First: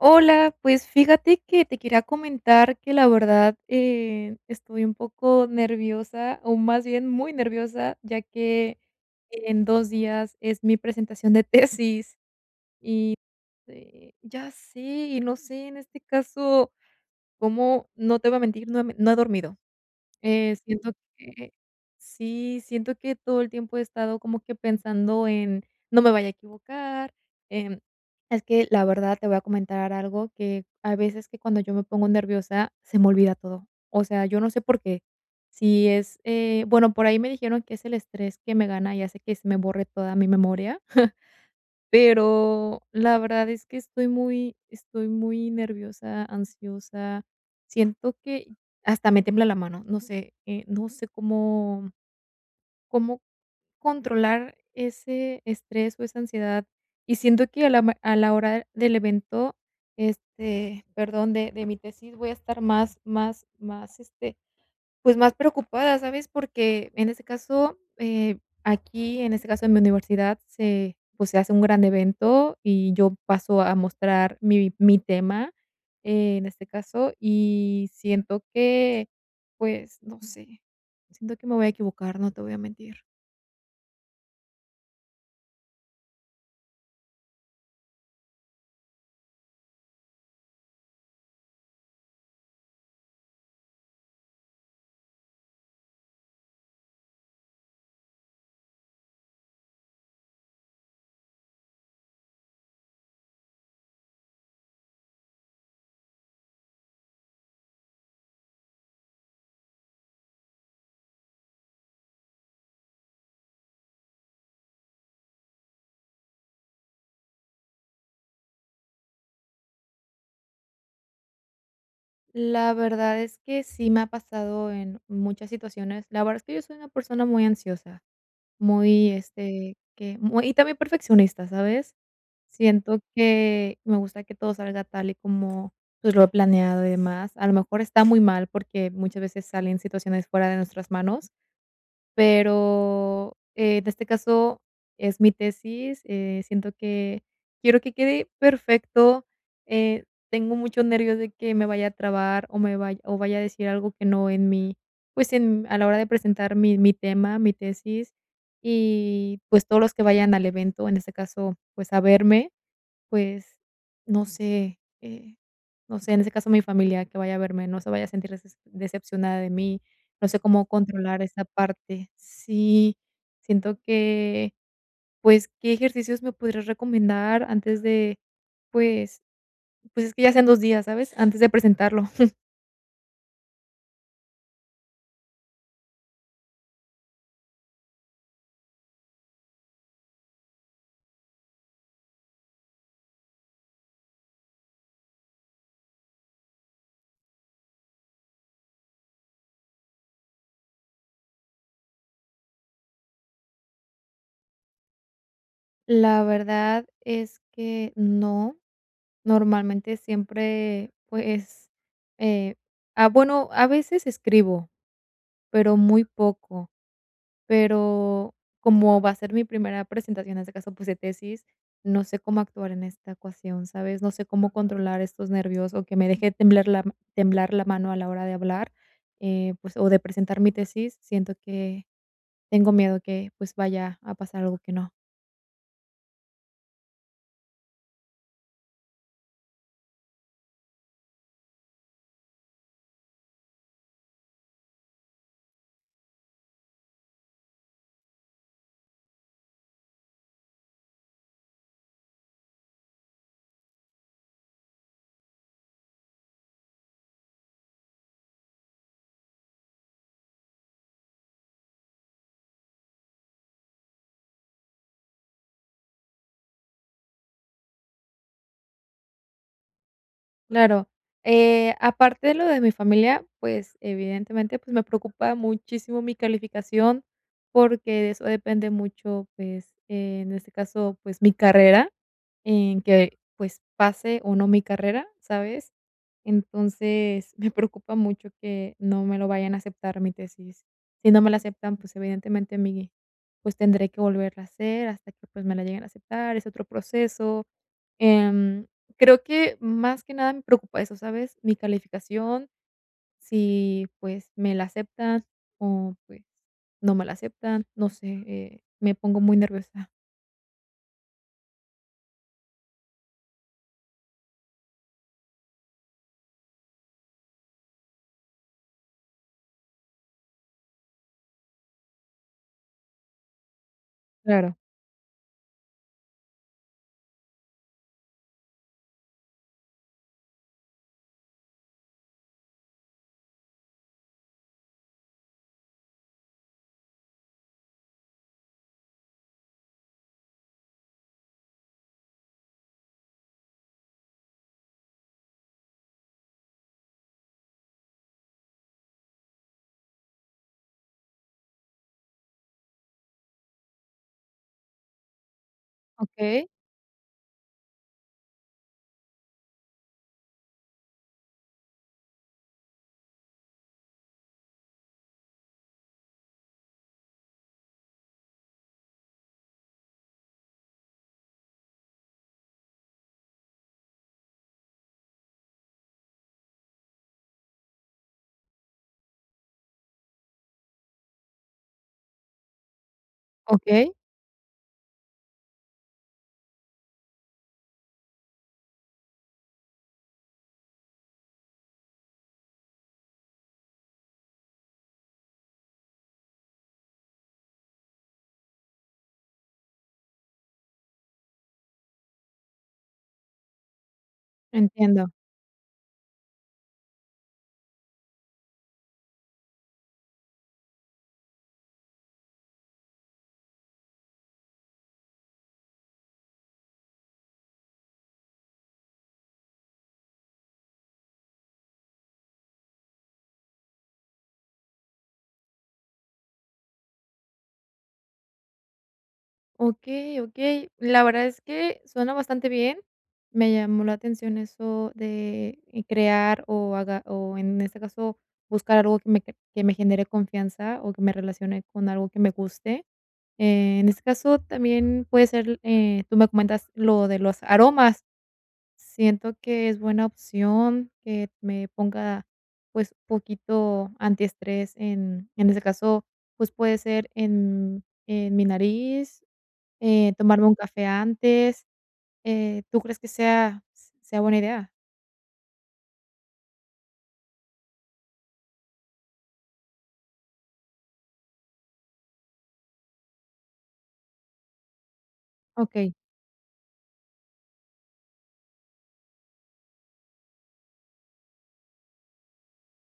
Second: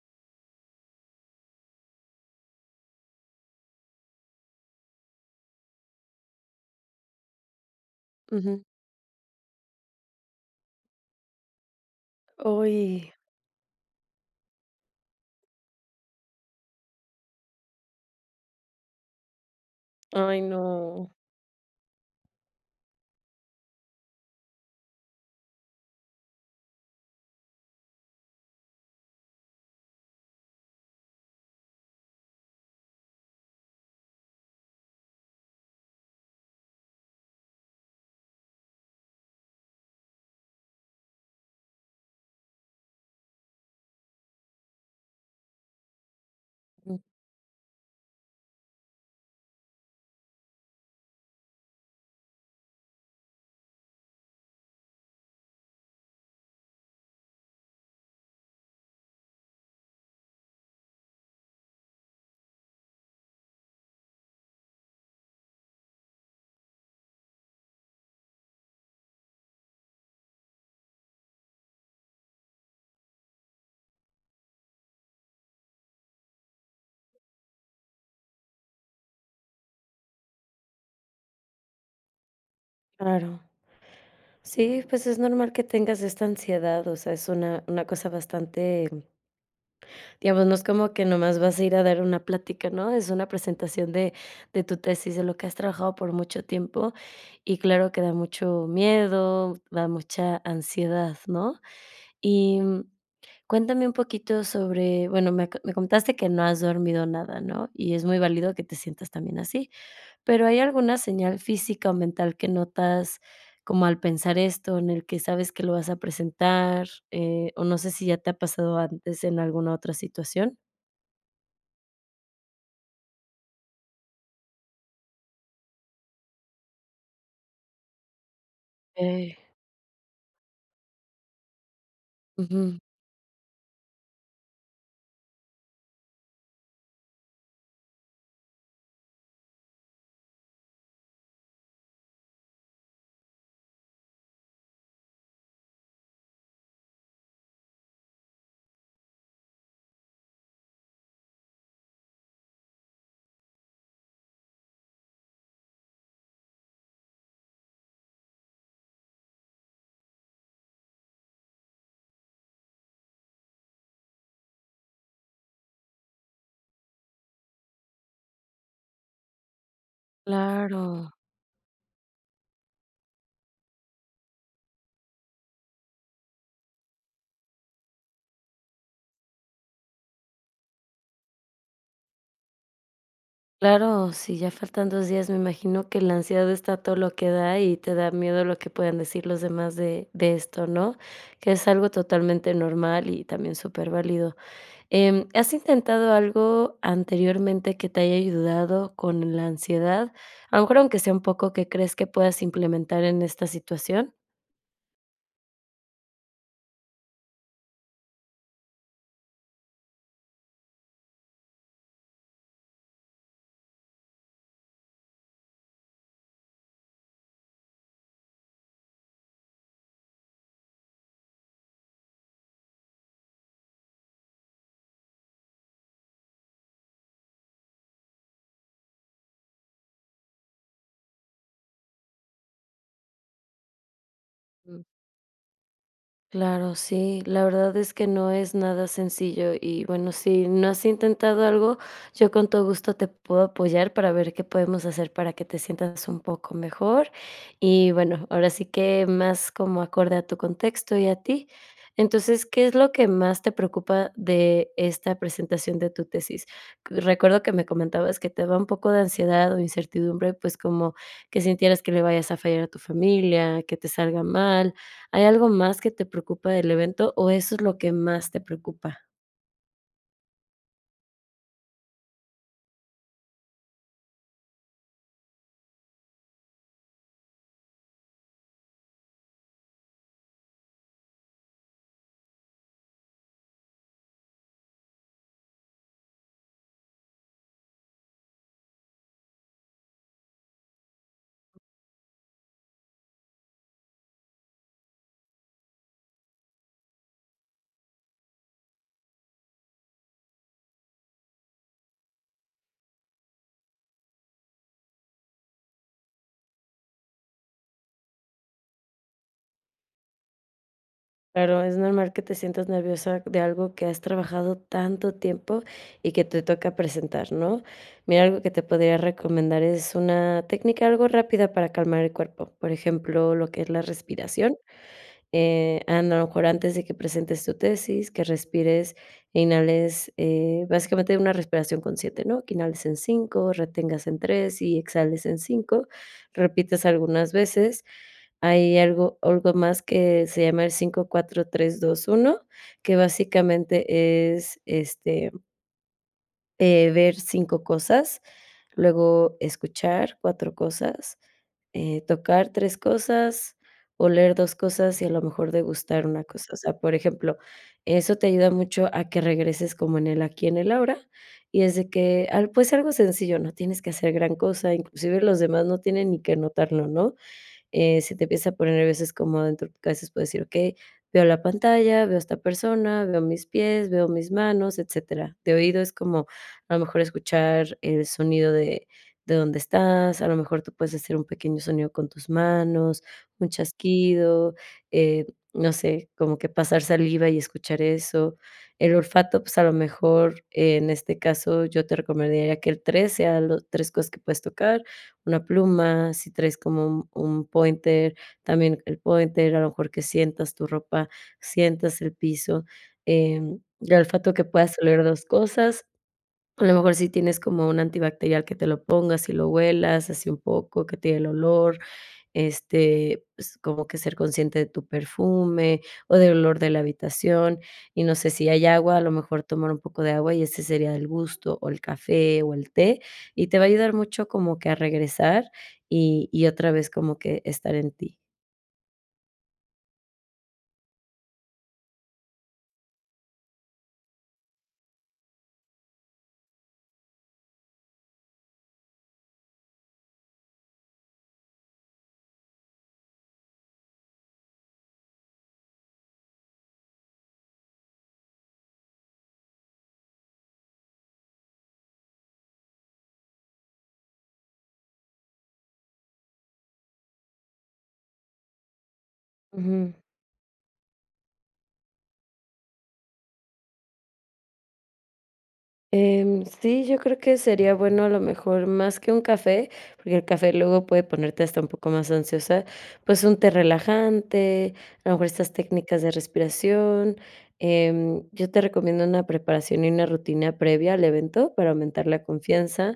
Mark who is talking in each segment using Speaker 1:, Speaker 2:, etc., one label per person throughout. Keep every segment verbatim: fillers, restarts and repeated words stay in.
Speaker 1: Hola, pues fíjate que te quería comentar que la verdad, eh, estoy un poco nerviosa, o más bien muy nerviosa, ya
Speaker 2: Ujú.
Speaker 1: que en dos días es mi presentación de tesis.
Speaker 2: Uy,
Speaker 1: Eh, ya sé, y no sé en este caso cómo. No te voy a mentir, no he no he dormido.
Speaker 2: ay,
Speaker 1: Eh, siento
Speaker 2: no,
Speaker 1: que sí, siento que todo el tiempo he estado como que pensando en: "No me vaya a equivocar". em, es que la verdad te voy a comentar algo que a veces, que cuando yo me pongo nerviosa se me olvida todo. O sea, yo no sé por qué. Si es, eh, bueno, por ahí me dijeron que es el estrés que me gana y hace que se me borre toda mi memoria. Pero la verdad es que estoy muy estoy muy nerviosa,
Speaker 2: mm,
Speaker 1: ansiosa. Siento que hasta me tembla la mano, no sé, eh, no sé cómo cómo controlar ese estrés o esa ansiedad. Y siento que a la ma a la hora del evento, este, perdón, de de mi tesis, voy a estar más más más, este, pues, más preocupada, ¿sabes? Porque en este caso, eh, aquí, en este caso, en mi universidad se pues, se hace un gran evento y yo paso a mostrar mi mi tema, eh, en este caso, y siento que, pues, no sé, siento que me voy a equivocar, no te voy a mentir.
Speaker 2: claro. Sí, pues es normal que tengas esta ansiedad, o sea, es una una cosa bastante, digamos, no es como que nomás vas a ir a dar una plática, ¿no? Es una presentación de de tu tesis, de lo que has trabajado por mucho tiempo, y claro que da mucho miedo, da mucha ansiedad, ¿no? Y, mm, cuéntame un poquito sobre, bueno, me co me contaste que no has dormido nada, ¿no? Y es muy válido que te sientas también así. Pero, ¿hay alguna señal física o mental que notas como al pensar esto, en el que sabes que lo vas a presentar? Eh, o no sé si ya te ha pasado antes en alguna otra situación.
Speaker 1: La verdad es que sí me ha pasado en muchas situaciones. La verdad es que yo soy una persona muy ansiosa. Muy,
Speaker 2: Okey.
Speaker 1: este, que muy y también perfeccionista, ¿sabes?
Speaker 2: Ujú.
Speaker 1: Siento que me gusta que todo salga tal y como, pues, lo he planeado y demás. A lo mejor está muy mal porque muchas veces salen situaciones fuera de nuestras manos. Pero, eh, en este caso, es mi tesis. Eh, siento que quiero que quede perfecto. eh, Tengo muchos nervios de que me vaya a trabar o me vaya o vaya a decir algo que no, en mi, pues, en, a la hora de presentar mi mi tema, mi tesis, y, pues, todos los que vayan al evento, en este caso, pues, a verme, pues, no sé, eh, no sé, en ese caso, mi familia, que vaya a verme, no se vaya a sentir deces decepcionada de mí. No sé cómo
Speaker 2: Claro,
Speaker 1: controlar esa parte. Sí, siento que, pues, ¿qué ejercicios me podrías recomendar antes de? Pues, pues, es que ya sean dos días, ¿sabes? Antes de presentarlo.
Speaker 2: claro, si ya faltan dos días, me imagino que la ansiedad está a todo lo que da y te da miedo lo que puedan decir los demás de de esto, ¿no? Que es algo totalmente normal y también súper válido. Em, ¿has intentado algo anteriormente que te haya ayudado con la ansiedad? A lo mejor, aunque sea un poco, que crees que puedas implementar en esta situación?
Speaker 1: La verdad es que no, normalmente siempre, pues, eh, ah, bueno, a veces escribo, pero muy poco. Pero como va a ser mi primera presentación, en este caso, pues, de tesis, no sé cómo actuar en esta ocasión, ¿sabes? No sé cómo controlar estos nervios o que me deje temblar la temblar la mano a la hora de hablar, eh, pues, o de presentar mi tesis. Siento que tengo miedo que, pues, vaya a pasar algo que no.
Speaker 2: Claro, sí, la verdad es que no es nada sencillo y, bueno, si no has intentado algo, yo con todo gusto te puedo apoyar para ver qué podemos hacer para que te sientas un poco mejor y, bueno, ahora sí que más como acorde a tu contexto y a ti. Entonces, ¿qué es lo que más te preocupa de esta presentación de tu tesis? C- Recuerdo que me comentabas que te da un poco de ansiedad o incertidumbre, pues como que sintieras que le vayas a fallar a tu familia, que te salga mal. ¿Hay algo más que te preocupa del evento o eso es lo que más te preocupa?
Speaker 1: Claro, eh, aparte de lo de mi familia, pues, evidentemente, pues, me preocupa muchísimo mi calificación, porque de eso depende mucho, pues, eh, en este caso, pues, mi carrera. En que, pues, pase o no mi carrera, ¿sabes? Entonces, me preocupa mucho que no me lo vayan a aceptar mi tesis. Si no me la aceptan, pues, evidentemente, mi, pues, tendré que volverla a hacer hasta que, pues, me la lleguen a aceptar, es otro proceso. Em, Creo que más que nada me preocupa eso, ¿sabes? Mi calificación, si, pues, me la aceptan o, pues, no me la aceptan. No sé, eh, me pongo muy nerviosa.
Speaker 2: Claro, es normal que te sientas nerviosa de algo que has trabajado tanto tiempo y que te toca presentar, ¿no? Mira, algo que te podría recomendar es una técnica algo rápida para calmar el cuerpo, por ejemplo, lo que es la respiración.
Speaker 1: Claro.
Speaker 2: Eh, a lo mejor antes de que presentes tu tesis, que respires e inhales, eh, básicamente una respiración consciente, ¿no? Que inhales en cinco, retengas en tres y exhales en cinco, repites algunas veces. Hay algo, algo más que se llama el cinco cuatro tres dos uno, que básicamente es este, eh, ver cinco cosas, luego escuchar cuatro cosas, eh, tocar tres cosas, oler dos cosas y a lo mejor degustar una cosa.
Speaker 1: Okey,
Speaker 2: O sea, por ejemplo, eso te ayuda mucho a que regreses como en el aquí, en el ahora, y es de que al pues, algo sencillo, no tienes que hacer gran cosa, inclusive los demás no tienen ni que notarlo, ¿no? Eh, si te empieza a poner a veces como dentro de tu cabeza puedes decir: "Okey, veo la pantalla, veo a esta persona, veo mis pies, veo mis manos", etcétera. De oído es como, a lo mejor, escuchar el sonido de de donde estás, a lo mejor tú puedes hacer un pequeño sonido con tus manos, un
Speaker 1: okey,
Speaker 2: chasquido, eh, no sé, como que pasar saliva y escuchar eso. El olfato, pues, a lo mejor, eh, en este caso, yo te recomendaría que el tres sea las tres cosas que puedes tocar, una pluma, si traes como un un pointer, también el pointer, a lo mejor que sientas tu ropa, sientas el piso, em, el olfato que puedas oler
Speaker 1: entiendo.
Speaker 2: dos cosas, a lo mejor si tienes como un antibacterial que te lo pongas y lo huelas así un poco, que te el olor, este, pues, como que ser consciente de tu perfume o del olor de la habitación, y no sé si hay agua, a lo mejor tomar un poco de agua y ese sería el gusto, o el café o el té, y te va a ayudar mucho como que a regresar y y otra vez como que estar en ti.
Speaker 1: Okey, okey. La verdad es que suena bastante bien. Me llamó la atención eso de, eh, crear o haga o, en este caso, buscar algo que me que que me genere confianza o que me relacione con algo que me guste. Eh, en este caso, también puede ser, eh, tú me comentas lo de los aromas. Siento que es buena opción que me ponga, pues, poquito antiestrés, en en este caso, pues, puede ser en en mi nariz.
Speaker 2: Ujú.
Speaker 1: Eh, tomarme un café antes, eh, ¿tú crees que sea sea buena idea?
Speaker 2: Em, sí, yo creo que sería bueno, a lo mejor, más que un café, porque el café luego puede ponerte hasta un poco más ansiosa, pues un té relajante, a lo mejor estas
Speaker 1: Okey.
Speaker 2: técnicas de respiración. Em, yo te recomiendo una preparación y una rutina previa al evento para aumentar la confianza.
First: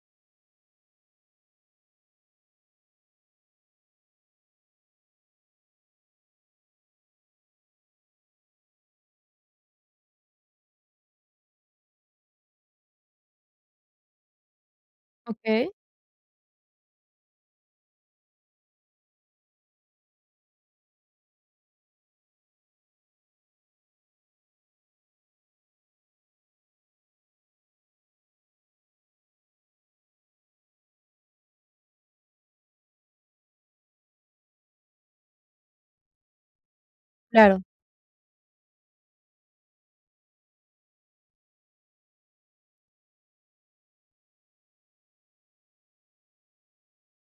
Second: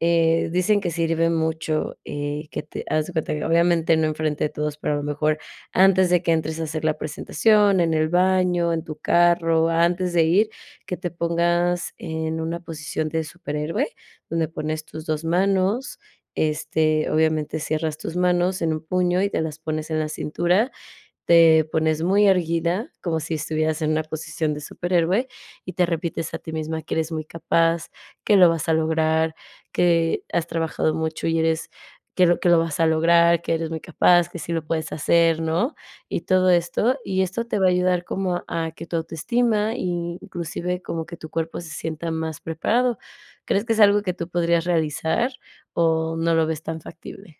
Speaker 2: Eh, dicen que sirve mucho, eh, que te haz de cuenta que obviamente no enfrente de todos, pero a lo mejor antes de que entres a hacer la presentación, en el baño, en tu carro, antes de ir, que te pongas en una posición de superhéroe, donde pones tus dos
Speaker 1: Okey,
Speaker 2: manos, este, obviamente cierras tus manos en un puño y te las pones en la cintura, te pones muy erguida, como si estuvieras en una posición de superhéroe, y te repites a ti misma que eres muy capaz, que lo vas a lograr, que has trabajado mucho y eres, que lo que lo vas a lograr, que eres muy capaz, que sí lo puedes hacer, ¿no? Y todo esto, y esto te
Speaker 1: claro.
Speaker 2: va a ayudar como a que tu autoestima, e inclusive como que tu cuerpo se sienta más preparado. ¿Crees que es algo que tú podrías realizar o no lo ves tan factible?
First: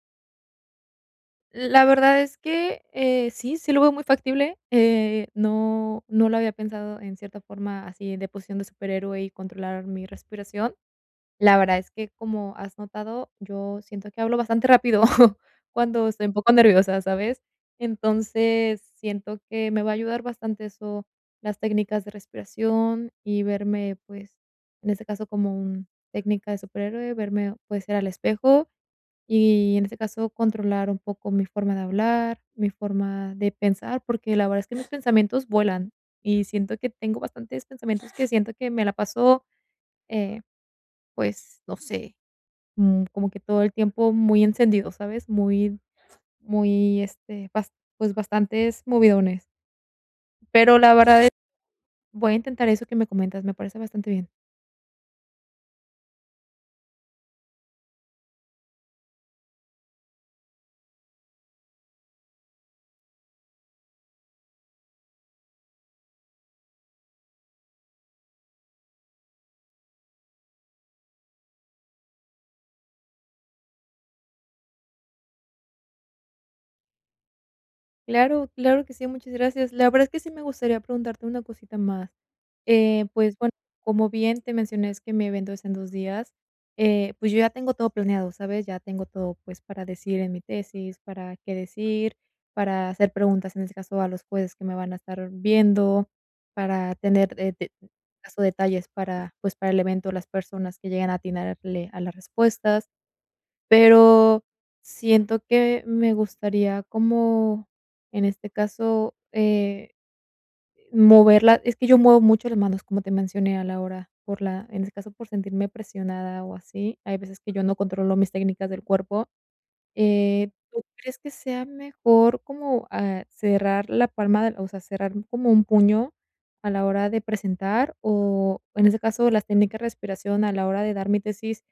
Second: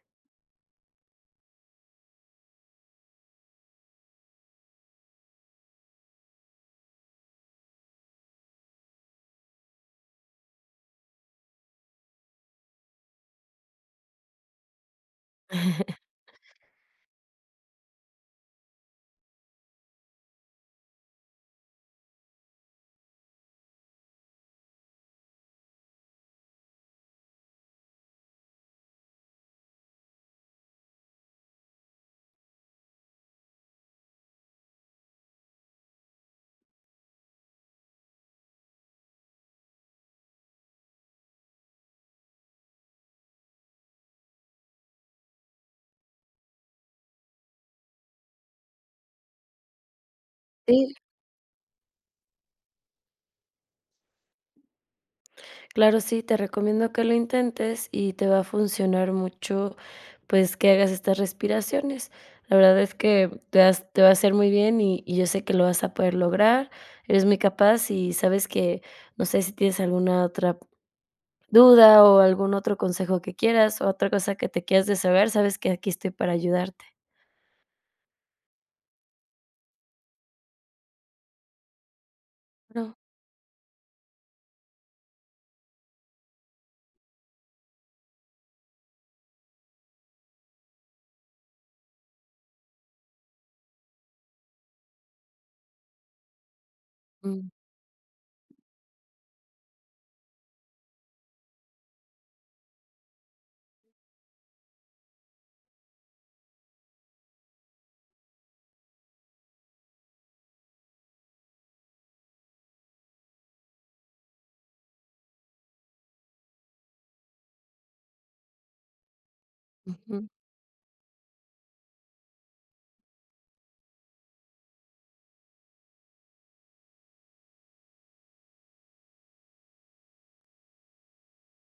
Speaker 1: La verdad es que, eh, sí, sí lo veo muy factible. eh, no no lo había pensado, en cierta forma, así de posición de superhéroe y controlar mi respiración. La verdad es que, como has notado, yo siento que hablo bastante rápido cuando estoy un poco nerviosa, ¿sabes? Entonces, siento que me va a ayudar bastante eso, las técnicas de respiración y verme, pues, en este caso, como una técnica de superhéroe, verme, puede ser al espejo, y, en este caso, controlar un poco mi forma de hablar, mi forma de pensar, porque la verdad es que mis pensamientos vuelan y siento que tengo bastantes pensamientos, que siento que me la paso, eh, pues, no sé. Mm, como que todo el tiempo muy encendido, ¿sabes? Muy muy, este, bas Pues, bastantes movidones. Pero la
Speaker 2: Sí,
Speaker 1: verdad es, voy a intentar eso que me comentas, me parece bastante bien.
Speaker 2: claro, sí, te recomiendo que lo intentes y te va a funcionar mucho, pues, que hagas estas respiraciones. La verdad es que te vas te va a hacer muy bien y y yo sé que lo vas a poder lograr. Eres muy capaz y sabes que, no sé si tienes alguna otra duda o algún otro consejo que quieras o otra cosa que te quieras desahogar, sabes que aquí estoy para ayudarte.
Speaker 1: Claro, claro que sí, muchas gracias. La verdad es que sí me gustaría preguntarte una cosita más.
Speaker 2: No,
Speaker 1: Eh, pues bueno, como bien te mencioné, es que mi evento es en dos días. Eh, pues yo ya tengo todo planeado, ¿sabes? Ya tengo todo, pues, para decir en mi tesis, para qué decir, para hacer preguntas, en este caso, a los jueces que me van a estar viendo, para tener,
Speaker 2: mm,
Speaker 1: eh, de, en este caso, detalles para, pues, para el evento, las personas que lleguen a atinarle a las respuestas. Pero siento que me gustaría como, en este caso, eh, moverla. Es que yo muevo mucho las manos, como te mencioné, a la hora, por la, en este caso, por sentirme presionada o así. Hay veces que yo no controlo mis técnicas del cuerpo.
Speaker 2: ujú.
Speaker 1: Eh, ¿tú crees que sea mejor como, ah, cerrar la palma de la, o sea, cerrar como un puño a la hora de presentar? O, en ese caso, las técnicas de respiración a la hora de dar mi tesis.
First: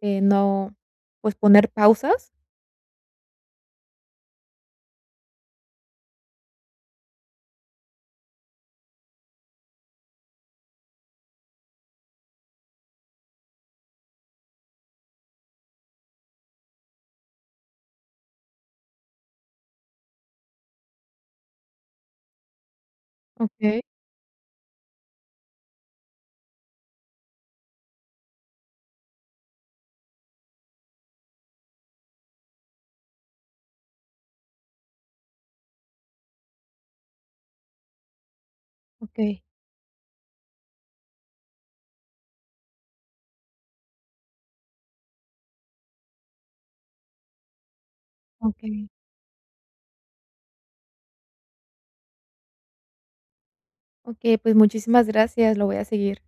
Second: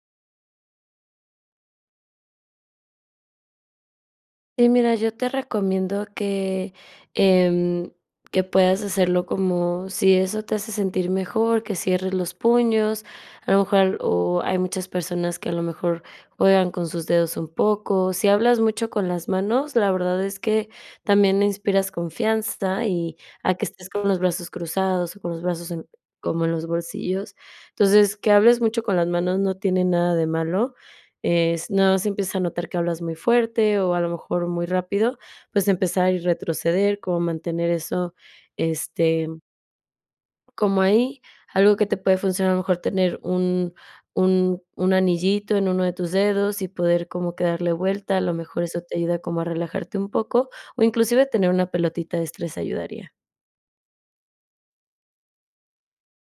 Speaker 1: eh, No, pues, poner pausas.
Speaker 2: Sí, mira, yo te recomiendo que, em, que puedas hacerlo como si eso te hace sentir mejor, que cierres los puños. A lo mejor al- o hay muchas personas que a lo mejor juegan con sus dedos un poco. Si hablas mucho con las manos, la verdad es que también inspiras confianza y a que
Speaker 1: Okey,
Speaker 2: estés con los brazos cruzados o con los brazos en- como en los bolsillos. Entonces, que hables mucho con las manos no tiene nada de malo, es no se empieza a notar que hablas muy fuerte o a lo mejor muy rápido, pues empezar y retroceder, como mantener eso, este,
Speaker 1: okey,
Speaker 2: como ahí. Algo que te puede funcionar, a lo mejor tener un un un anillito en uno de tus dedos y poder como que darle vuelta, a lo mejor eso
Speaker 1: okey,
Speaker 2: te ayuda como a relajarte un poco, o inclusive tener una pelotita de estrés ayudaría.
Speaker 1: okey, pues muchísimas gracias, lo voy a seguir.